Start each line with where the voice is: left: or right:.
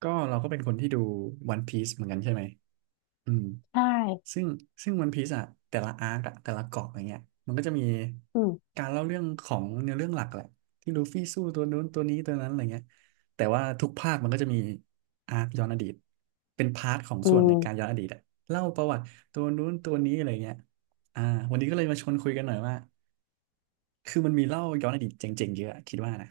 right: ก็เราก็เป็นคนที่ดู One p i e c e เหมือนกันใช่ไหมอืม
left: ใช่
right: ซึ่งซึ่ง One p i e c e อ่ะแต่ละอาร์กอะแต่ละเกาะอย่างเงี้ยมันก็จะมี
left: อืม
right: การเล่าเรื่องของเนื้อเรื่องหลักแหละที่ลูฟี่สู้ตัวนู้นตัวนี้ตัวนั้นอะไรเงี้ยแต่ว่าทุกภาคมันก็จะมีอาร์กย้อนอดีตเป็นพาร์ทของ
left: อื
right: ส่วนใน
left: ม
right: การย้อนอดีตอะเล่าประวัติตัวนู้นตัวนี้อะไรเงี้ยอ่าวันนี้ก็เลยมาชวนคุยกันหน่อยว่าคือมันมีเล่าย้อนอดีตเจ๋งๆเยอะอะคิดว่านะ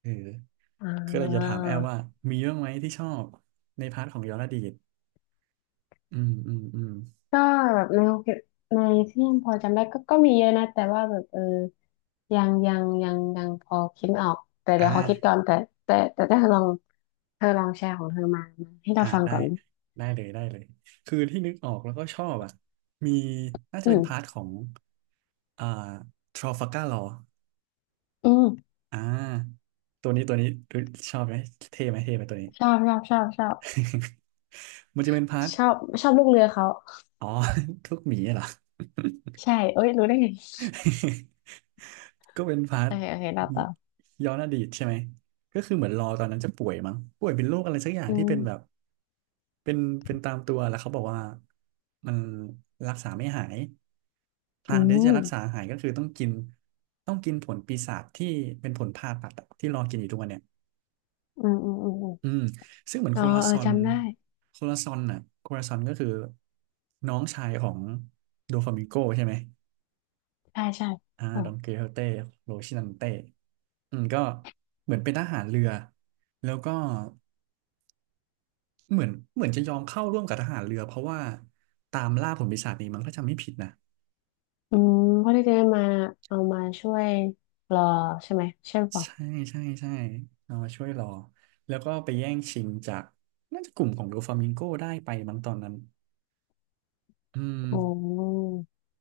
right: เออ
left: อ่
right: ก็เลยจะถา
left: า
right: มแอลว่ามีบ้างไหมที่ชอบในพาร์ทของย้อนอดีต อืมอืมอืม
left: ก็แบบในโอเคในที่ยังพอจำได้ก็มีเยอะนะแต่ว่าแบบยังพอคิดไม่ออกแต่เดี๋ย
right: อ่า
left: วขอคิดก่อนแต่ถ้าเธอลองเธอลองแชร์ของเธอมาให้เรา
right: อ่า
left: ฟัง
right: ได้
left: ก่อน
right: ได้เลยได้เลยคือที่นึกออกแล้วก็ชอบอ่ะมีน่าจะ
left: อื
right: เป็น
left: ม
right: พาร์ทของอ่าทร a ฟัลการ์ลอ
left: อืม
right: อ่าตัวนี้ตัวนี้ชอบไหมเท่ไหมเท่ไหมตัวนี้
left: ชอบชอบชอบชอบ
right: มันจะเป็นพาร์ท
left: ชอบชอบลูกเรือเขา
right: อ๋อ ทุกหมีเหรอ
left: ใช่เอ้ยรู้ได้ไง
right: ก็เป็นพาร์
left: โอ
right: ท
left: เคโอเคเราต่อ
right: ย้อนอดีตใช่ไหมก็คือเหมือนรอตอนนั้นจะป่วยมั้งป่วยเป็นโรคอะไรสักอย่าง
left: อื
right: ที่เป็นแบบ
left: ม
right: เป็นเป็นตามตัวแล้วเขาบอกว่ามันรักษาไม่หายทา
left: อื
right: งเดียวจะ
left: ม
right: รักษาหายก็คือต้องกินต้องกินผลปีศาจที่เป็นผลผ่าตัดอะที่รอกินอยู่ทุกวันเนี่ย
left: อืมอืมอืมอ
right: อื
left: ม
right: มซึ่งเหมือน
left: อ๋
right: โค
left: อ
right: ลา
left: เอ
right: ซ
left: อ
right: อน
left: จำได้
right: โคลาซอนน่ะโคลาซอนก็คือน้องชายของโดฟามิงโกใช่ไหม
left: ใช่ใช่
right: อ่าดองเกลเฮเต้โรชินันเต้ อืมก็เหมือนเป็นทหารเรือแล้วก็เหมือนเหมือนจะยอมเข้าร่วมกับทหารเรือเพราะว่าตามล่าผลปีศาจนี้มั้งถ้าจำไม่ผิดนะ
left: อืมเพื่อที่จะได้มาเอามาช่วยรอใช่ไหมใช่เป
right: ใช่
left: ล่า
right: ใช่ใช่เอามาช่วยรอแล้วก็ไปแย่งชิงจากน่าจะกลุ่มของโดฟามิงโกได้ไปมั้งตอนนั้นอืม
left: อ๋อ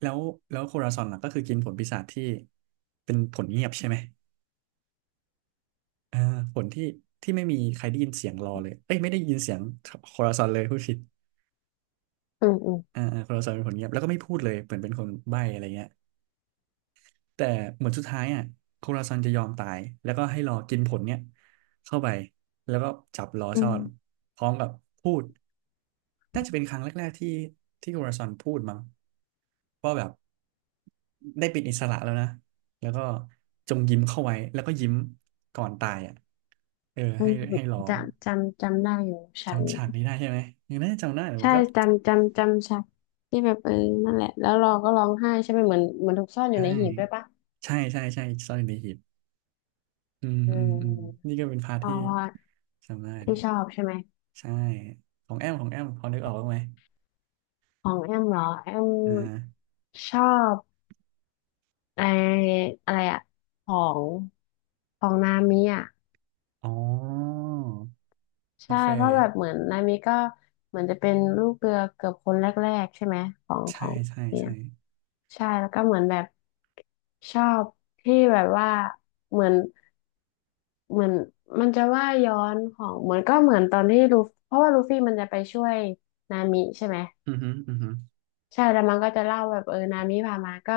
right: แล้วแล้วโคราซอนล่ะก็คือกินผลปีศาจที่เป็นผลเงียบใช่ไหมอ่าผลที่ที่ไม่มีใครได้ยินเสียงรอเลยเอ้ยไม่ได้ยินเสียงโคราซอนเลยพูดผิด
left: อืมอืม
right: อ่าอ่าโคราซอนเป็นผลเงียบแล้วก็ไม่พูดเลยเหมือนเป็นคนใบ้อะไรเงี้ย แต่เหมือนสุดท้ายอ่ะโคราซันจะยอมตายแล้วก็ให้รอกินผลเนี่ยเข้าไปแล้วก็จับล้อ
left: อื
right: ซ่อน
left: ม
right: พร้อมกับพูดน่าจะเป็นครั้งแรกๆที่ที่โคราซันพูดมั้งว่าแบบได้เป็นอิสระแล้วนะแล้วก็จงยิ้มเข้าไว้แล้วก็ยิ้มก่อนตายอ่ะเออ
left: อื
right: ให้
left: ม
right: ให้รอ
left: จำจำได้อยู่ฉัน
right: จำฉากนี้ได้ใช่ไหมยังน่าจะจำได้แต่มั
left: ใช่
right: นก็
left: จำจำฉันที่แบบนั่นแหละแล้วเรอก็ร้องไห้ใช่ไหมเหมือนเหมือนถูกซ่อนอยู่
right: ใช่
left: ในหีบด้วยปะ
right: ใช่ใช่ใช่ซ่อนในหีบอืม
left: เ
right: อืมอืม
left: ออ
right: นี่ก็เป็นพาร์ท
left: เพ
right: ที่
left: ราะว่า
right: จำได้เล
left: ที่
right: ย
left: ชอบใช่ไหม
right: ใช่ของแอมของแอมพอนึกออกบ้างไหม
left: ของแอมเหรอแอม
right: อ่า
left: ชอบไออะไรอะของของนามิอะ
right: อ๋อโอ
left: ใช่
right: เค
left: เพราะแบบเหมือนนายมิก็เหมือนจะเป็นลูกเรือเกือบคนแรกๆใช่ไหมของข
right: ใช่
left: อง
right: ใช่
left: เนี่ย
right: ใช่
left: ใช่แล้วก็เหมือนแบบชอบที่แบบว่าเหมือนเหมือนมันจะว่าย้อนของเหมือนก็เหมือนตอนที่ลูฟเพราะว่าลูฟี่มันจะไปช่วยนามิใช่ไหม
right: อือฮึอือฮึ
left: ใช่แล้วมันก็จะเล่าแบบนามิพามาก็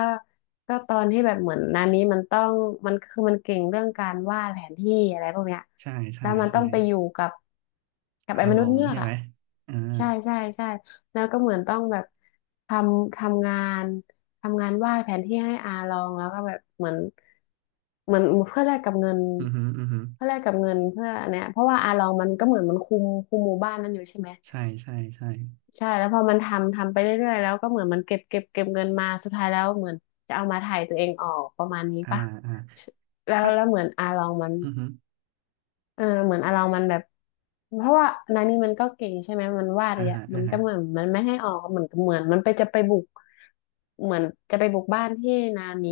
left: ก็ตอนที่แบบเหมือนนามิมันต้องมันคือมันเก่งเรื่องการวาดแผนที่อะไรพวกเนี้ย
right: ใช่ใช่
left: แล้วมัน
right: ใช่
left: ต้องไปอยู่กับ
right: อา
left: ไอ้ม
right: ล
left: นุ
right: อ
left: ษย์
right: ง
left: เงือ
right: ใช่
left: ก
right: ไห
left: อ่ะ
right: มอ่า
left: ใช่ใช่ใช่แล้วก็เหมือนต้องแบบททำงานทำงานวาดแผนที่ให้อาลองแล้วก็แบบเหมือนเหมือนเพื่อแลกกับเงิน
right: อือฮึอือฮึ
left: เพื่อแลกกับเงินเพื่ออันเนี้ยเพราะว่าอาลองมันก็เหมือนมันคุมหมู่บ้านนั้นอยู่ใช่ไหม
right: ใช่ใช่ใช่
left: ใช่แล้วพอมันทำไปเรื่อยๆแล้วก็เหมือนมันเก็บเงินมาสุดท้ายแล้วเหมือนจะเอามาถ่ายตัวเองออกประมาณนี้
right: อ่า
left: ปะ
right: อ่า
left: แล้ว
right: อ่ะ
left: แล้วเหมือนอาลองมัน
right: อือฮึ
left: เหมือนอาลองมันแบบเพราะว่านานี่มันก็เก่งใช่ไหมมันวาด
right: อ่า
left: เนี่ย
right: ฮะ
left: มั
right: อ่า
left: น
right: ฮะ
left: ก็เหมือนมันไม่ให้ออกเหมือนเหมือนมันไปจะไปบุกเหมือนจะไปบุกบ้านที่นามิ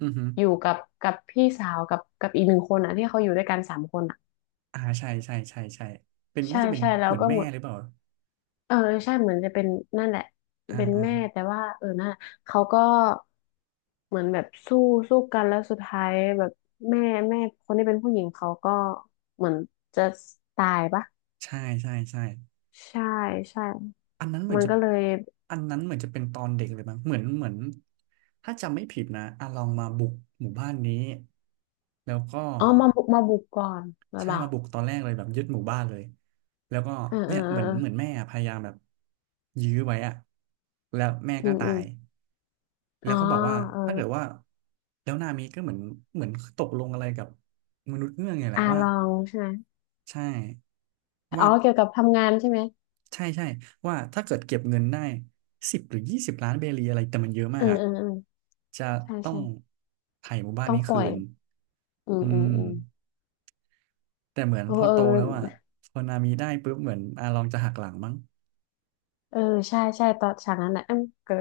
right: อือฮึ
left: อยู่กับกับพี่สาวกับอีกหนึ่งคนอ่ะที่เขาอยู่ด้วยกันสามคนอ่ะ
right: อ่าใช่ใช่ใช่ใช่เป็น
left: ใช่
right: น่าจะเป็น
left: ใช่แล้
right: เห
left: ว
right: มือน
left: ก็ห
right: แม่
left: มด
right: หรือเปล่า
left: เออใช่เหมือนจะเป็นนั่นแหละ
right: อ่า
left: เป็น
right: อ่า
left: แม่แต่ว่านั่นแหละเขาก็เหมือนแบบสู้สู้กันแล้วสุดท้ายแบบแม่แม่คนที่เป็นผู้หญิงเขาก็เหมือนจะตายปะ
right: ใช่ใช่ใช่
left: ใช่ใช่
right: อันนั้นเหมือ
left: มั
right: น
left: น
right: จะ
left: ก็เลย
right: อันนั้นเหมือนจะเป็นตอนเด็กเลยมั้งเหมือนเหมือนถ้าจำไม่ผิดนะอาลองมาบุกหมู่บ้านนี้แล้วก็
left: อ๋อมาบุกก่อนหรือ
right: ใช่
left: เปล่า
right: มาบุกตอนแรกเลยแบบยึดหมู่บ้านเลยแล้วก็
left: เออเอ
right: เนี่
left: อ
right: ย
left: เอ
right: เห
left: อ
right: มือน
left: เอ
right: เหมือน
left: อ
right: แม่พยายามแบบยื้อไว้อะแล้วแม่
left: อื
right: ก็
left: ม
right: ตา
left: อืม
right: ยแล้
left: อ๋อ
right: วก็บอกว่า
left: เออ
right: ถ้าเกิดว่าแล้วนามิก็เหมือนเหมือนตกลงอะไรกับมนุษย์เงือกไงแหละ
left: อา
right: ว่า
left: ลองใช่ไหม
right: ใช่
left: อ๋
right: ว่า
left: อเกี่ยวกับทำงานใช่ไหม
right: ใช่ใช่ว่าถ้าเกิดเก็บเงินได้10 หรือ 20 ล้านเบรีอะไรแต่มันเยอะ
left: เอ
right: มา
left: อ
right: กอะ
left: เออเออ
right: จะ
left: ใช่
right: ต้อ
left: ใช่
right: งไถ่หมู่บ้าน
left: ต้อง
right: นี้
left: ปล่
right: คื
left: อย
right: น
left: อืม
right: อื
left: อืม
right: ม
left: อืม
right: แต่เหมือน
left: เออ
right: พอ
left: เอ
right: โตแล้วอ่ะ
left: อ
right: พอนามีได้ปุ๊บเหมือนอาลองจะหักหลังมั้ง
left: เออใช่ใช่ตอนฉากนั้นนะเอมก็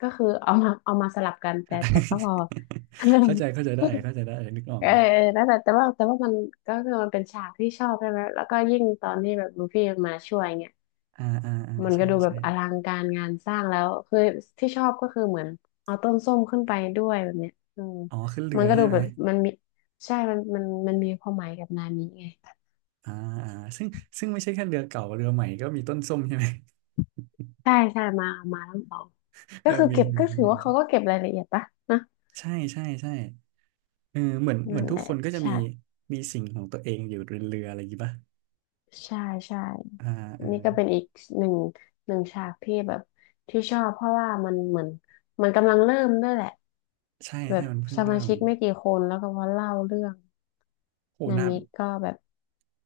left: ก็คือ เอามาสลับกันแต่แต่ก็พอ
right: เข้าใจเข้าใจได้ เข้าใจได้ นึกออ
left: เอ
right: ก
left: อ
right: เลย
left: เออนั่นแหละแต่ว่ามันก็คือมันเป็นฉากที่ชอบใช่ไหมแล้วก็ยิ่งตอนที่แบบลูฟี่มาช่วยเงี้ย
right: อ่าอ่าอ่า
left: มันก็
right: ใช่
left: ดูแบ
right: ใช่
left: บอลังการงานสร้างแล้วคือที่ชอบก็คือเหมือนเอาต้นส้มขึ้นไปด้วยแบบเนี้ยอืม
right: อ๋อขึ้นเรื
left: มั
right: อ
left: นก็ดู
right: ใช่ไหม
left: แบบมันมีใช่มันมีความหมายกับนามิไง
right: อ่าอ่าซึ่งซึ่งไม่ใช่แค่เรือเก่าเรือใหม่ก็มีต้นส้มใช่ไหม
left: ใช่ใช่มามาทั้งสอง
right: เอ
left: ก็
right: อ
left: คือ
right: มี
left: เก็บ
right: มี
left: ก็ถือ
right: มี
left: ว่าเขาก็เก็บรายละเอียดปะนะ
right: ใช่ใช่ใช่ เออเหมือนเหมื
left: นั่
right: อน
left: น
right: ทุ
left: แห
right: กค
left: ละ
right: นก็จะมี
left: ฉาก
right: มีสิ่งของตัวเองอยู่เรือๆอะไรอย่างงี้ป่ะ
left: ใช่ใช่
right: อ่าอ่า
left: นี่ก็เป็นอีกหนึ่งหนึ่งฉากที่แบบที่ชอบเพราะว่ามันเหมือนมันกำลังเริ่มด้วยแหละ
right: ใช่
left: แบ
right: ใช่
left: บ
right: มันเพิ่ง
left: ส
right: เริ่
left: มา
right: ม
left: ชิกไม่กี่คนแล้วก็มาเล่าเรื่อง
right: โห
left: นา
right: นา
left: มิก็แบบ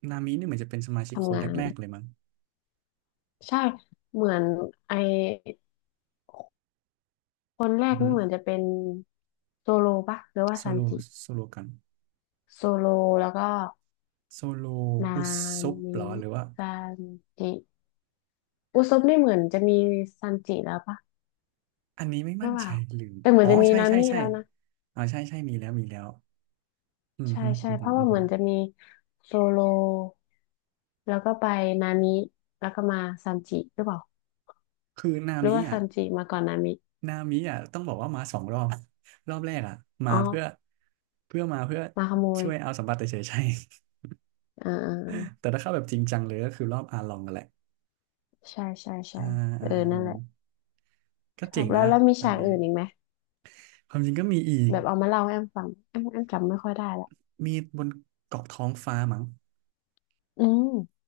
right: นามินี่เหมือนจะเป็นสมาชิกค
left: ทำ
right: น
left: งาน
right: แรกๆเลยมั้ง
left: ใช่เหมือนไอคนแร
right: อือ
left: ก
right: หื
left: นี่
right: อ
left: เหมือนจะเป็นโซโลปะหรือว่า
right: โซ
left: ซัน
right: โล
left: จิ
right: โซโลกัน
left: โซโลแล้วก็
right: โซโล
left: นา
right: อุซบ
left: มิ
right: เหรอหรือว่า
left: ซันจิอุซบนี่เหมือนจะมีซันจิแล้วปะ
right: อันนี้ไม่
left: หรื
right: มั่
left: อ
right: น
left: เป
right: ใจ
left: ล่า
right: ลืม
left: แต่เหมือ
right: อ๋
left: น
right: อ
left: จะมี
right: ใช่
left: นา
right: ใช่
left: มิ
right: ใช่
left: แล้วนะ
right: อ๋อใช่ใช่มีแล้วมีแล้วอือ
left: ใช่
right: หือ
left: ใช่
right: อือ
left: เพ
right: หือ
left: ราะ
right: อื
left: ว่า
right: อ
left: เห
right: หื
left: มือ
right: อ
left: นจะมีโซโลแล้วก็ไปนามิแล้วก็มาซัมจิหรือเปล่า
right: คือนา
left: หรือ
right: มิ
left: ว่า
right: อ่ะ
left: ซัมจิมาก่อนนามิ
right: นามิอ่ะต้องบอกว่ามาสองรอบ รอบแรกอ่ะมา
left: อ๋อ
right: เพื่อเพื่อมาเพื่อ
left: มาขโมย
right: ช่วยเอาสมบัติเฉยๆใช่
left: อ่าอ่าอ่า
right: แต่ถ้าเข้าแบบจริงจังเลยก็คือรอบอาลองกันแหละ
left: ใช่ใช่
right: อ่า
left: ใช่เอ
right: อ่า
left: อนั่นแหละ
right: อ่า ก็
left: ชอ
right: เจ๋
left: บ
right: ง
left: แล้
right: นะ
left: วแล้วมี
right: อัน
left: ฉาก
right: นี้
left: อื่นอีกไหม
right: ความจริงก็มีอีก
left: แบบเอามาเล่าให้แอมฟังแอมแอมจำไม่ค่อยได้ละ
right: มีบนเกาะท้องฟ้ามั้ง
left: อืม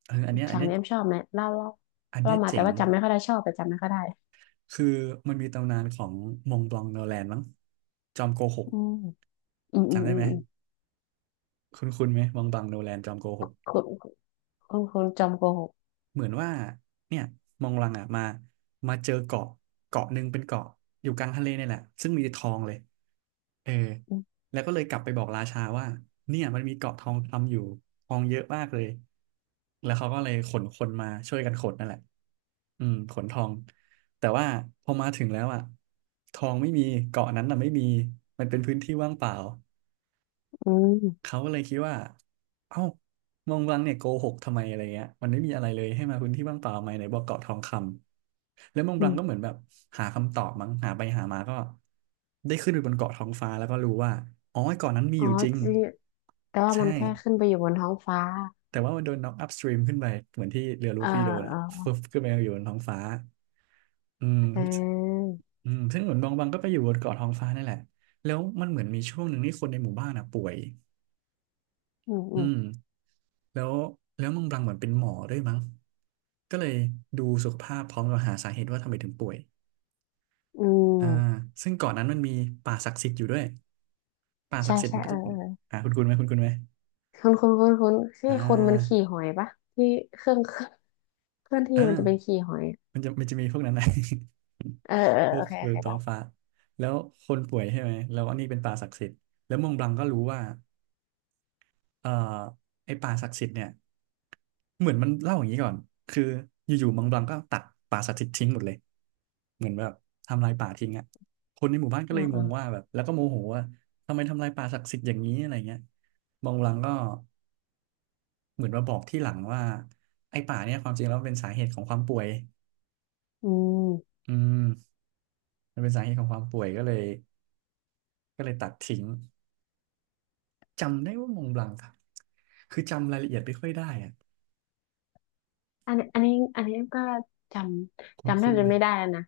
right: เอออันเนี้ยอัน
left: ฉาก
right: เนี้ย
left: นี้แอมชอบไหมเล่าเล่า
right: อัน
left: เล่า
right: เนี้ย
left: มาแต่
right: เจ๋ง
left: ว่าจำไม่ค่อยได้ชอบแต่จำไม่ค่อยได้
right: คือมันมีตำนานของมงบลองโนแลนมั้งจอมโกหก
left: อืมอืมอืม
right: จำได้
left: อื
right: ไห
left: ม
right: ม
left: อืม
right: คุณคุณไหมมองบลังโนแลนจอมโกหก
left: คุณคุณจอมโกหก
right: เหมือนว่าเนี่ยมองบลังอ่ะมามาเจอเกาะเกาะหนึ่งเป็นเกาะอยู่กลางทะเลนี่แหละซึ่งมีแต่ทองเลย เออ
left: อืม
right: แล้วก็เลยกลับไปบอกราชาว่าเนี่ยมันมีเกาะทองคำอยู่ทองเยอะมากเลยแล้วเขาก็เลยขนคนมาช่วยกันขนนั่นแหละอืมขนทองแต่ว่าพอมาถึงแล้วอ่ะทองไม่มีเกาะนั้นน่ะไม่มีมันเป็นพื้นที่ว่างเปล่า เขาก็เลยคิดว่า เอ้ามองวังเนี่ยโกหกทำไมอะไรเงี้ยมันไม่มีอะไรเลยให้มาพื้นที่ว่างเปล่าไหมไหนบอกเกาะทองคำแล้วมองบ
left: อื
right: ลังก็เหมือ
left: ม
right: นแบบหาคำตอบมั้งหาไปหามาก็ได้ขึ้นไปบนเกาะท้องฟ้าแล้วก็รู้ว่าอ๋อไอ้เกาะนั้นมี
left: อ๋
right: อ
left: อ
right: ยู่จริง
left: จริงแต่ว่า
right: ใช่
left: มันแค่ขึ้นไปอยู่บนท้องฟ้า
right: แต่ว่ามันโดนน็อกอัพสตรีมขึ้นไป เหมือนที่เรือลู
left: เออ
right: ฟี่โดน
left: เอ
right: อะ
left: อ
right: ฟึบขึ้นไปอยู่บนท้องฟ้าอืม
left: เออ
right: อืมซึ่งเหมือนบองบังก็ไปอยู่บนเกาะท้องฟ้านั่นแหละแล้วมันเหมือนมีช่วงหนึ่งที่คนในหมู่บ้านอะป่วย
left: อืมอื
right: อื
left: ม
right: ม แล้วแล้วมองบลังเหมือนเป็นหมอด้วยมั้งก็เลยดูสุขภาพพร้อมกับหาสาเหตุว่าทำไมถึงป่วย
left: อื
right: อ่า
left: ม
right: ซึ่งก่อนนั้นมันมีป่าศักดิ์สิทธิ์อยู่ด้วยป่าศั
left: ใช่
right: กดิ์สิทธิ์
left: ใช่
right: มันก็
left: เออ
right: จะเป็
left: เอ
right: น
left: อ
right: อ่าคุณคุณไหมคุณคุณไหม
left: คุณคุณคุณที่
right: อ่
left: คนมันขี่
right: า
left: หอยปะที่เครื่อง เครื่องเคลื่อน
right: เอ
left: ที่มันจะเป็น
right: อ
left: ขี่หอย
right: มันจะมีพวกนั้นนะ
left: เออเออ
right: พว
left: โอ
right: ก
left: เคโอ
right: เว
left: เค
right: ลตอ
left: เล่าต่
right: ฟ้า
left: อ
right: แล้วคนป่วยใช่ไหมแล้วอันนี้เป็นป่าศักดิ์สิทธิ์แล้วมองบลังก็รู้ว่าเอ่อไอ้ป่าศักดิ์สิทธิ์เนี่ย เหมือนมันเล่าอย่างนี้ก่อนคืออยู่ๆมังบลังก็ตัดป่าสถิตทิ้งหมดเลยเหมือนแบบทำลายป่าทิ้งอ่ะคนในหมู่บ้านก็เล
left: อ่า
right: ยง
left: อ่า
right: งว่าแบบแล้วก็โมโหว่าทำไมทำลายป่าศักดิ์สิทธิ์อย่างนี้อะไรเงี้ยมังบลังก็เหมือนมาบอกที่หลังว่าไอ้ป่าเนี่ยความจริงแล้วมันเป็นสาเหตุของความป่วย
left: อืม
right: อืมมันเป็นสาเหตุของความป่วยก็เลยตัดทิ้งจำได้ว่ามังบลังครับคือจำรายละเอียดไม่ค่อยได้อ่ะ
left: อันนี้อันนี้ก็จำ
right: คุ้น
left: จำแท
right: คุ้
left: บ
right: น
left: จะ
right: ไหม
left: ไม่ได้แล้วนะ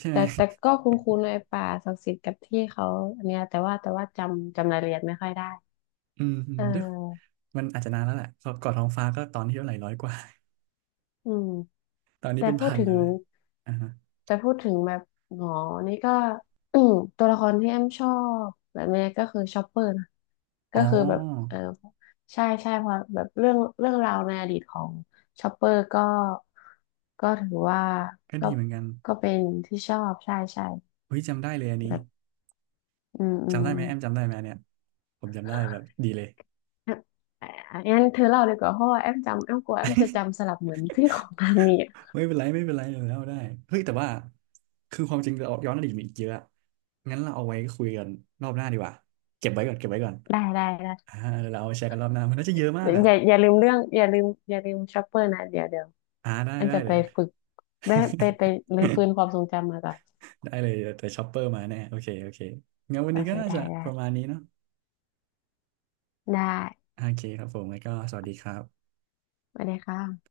right: ใช่ไห
left: แต่
right: ม
left: แต่ก็คุ้นคุ้นไอป่าศักดิ์สิทธิ์กับที่เขาอันเนี้ยแต่ว่าจำรายละเอียดไม่ค่อยได้
right: อืมอื
left: เ
right: มด้วย
left: ออ
right: มันอาจจะนานแล้วแหละก่อนท้องฟ้าก็ตอนที่เท่าไหร่ร้อยกว่า
left: อืม
right: ตอนนี้
left: แต่
right: เป็น
left: พูด
right: พัน
left: ถึ
right: แล้
left: ง
right: วนะอ่าฮะ
left: แต่พูดถึงแบบหมอนี่ก็ ตัวละครที่แอมชอบแบบนี้ก็คือชอปเปอร์นะ
right: อ๋อ
left: ก็คือแบบเออใช่ใช่เพราะแบบเรื่องราวในอดีตของชอปเปอร์ก็ก็ถือว่า
right: ก็
left: ก็
right: ดีเหมือนกัน
left: ก็เป็นที่ชอบใช่ใช่
right: เฮ้ยจำได้เลยอันนี้
left: แบบอืมอื
right: จำ
left: ม
right: ได้ไหมแอมจำได้ไหมอันเนี่ยผมจำได้แบบดีเลย
left: เอมองั้นเธอเล่าเลยกว่าเพราะว่าแอมจำแอมกลัวแอมจะจำสลับเหมือนที่ของทางนี้อะ
right: ไม่เป็นไรไม่เป็นไรแล้วได้เฮ้ยแต่ว่า คือความจริงเราย้อนอดีตมีอีกเยอะงั้นเราเอาไว้คุยกันรอบหน้าดีกว่าเก็บไว้ก่อนเก็บไว้ก่อน
left: ได้ได้ได้
right: อ่าเดี๋ยวเราเอามาแชร์กันรอบหน้ามันน่าจะเยอะมากอ่ะ
left: อย่าลืมเรื่องอย่าลืมอย่าลืมชอปเปอร์นะเดี๋ยวเดี๋ยว
right: อ่าได้
left: อัน
right: ได้
left: จะ
right: เล
left: ไป
right: ย
left: ฝึกแม่ไปไปรื้อฟื้นความ ทรงจำมาก่อน
right: ได้เลยแต่ช็อปเปอร์มาแน่โอเคโอเคงั้นวัน
left: โอ
right: นี้
left: เค
right: ก็น่า
left: ได้
right: จะ
left: ได้
right: ประมาณนี้เนาะ
left: ได้
right: โอเคครับผมแล้วก็สวัสดีครับ
left: สวัสดีค่ะ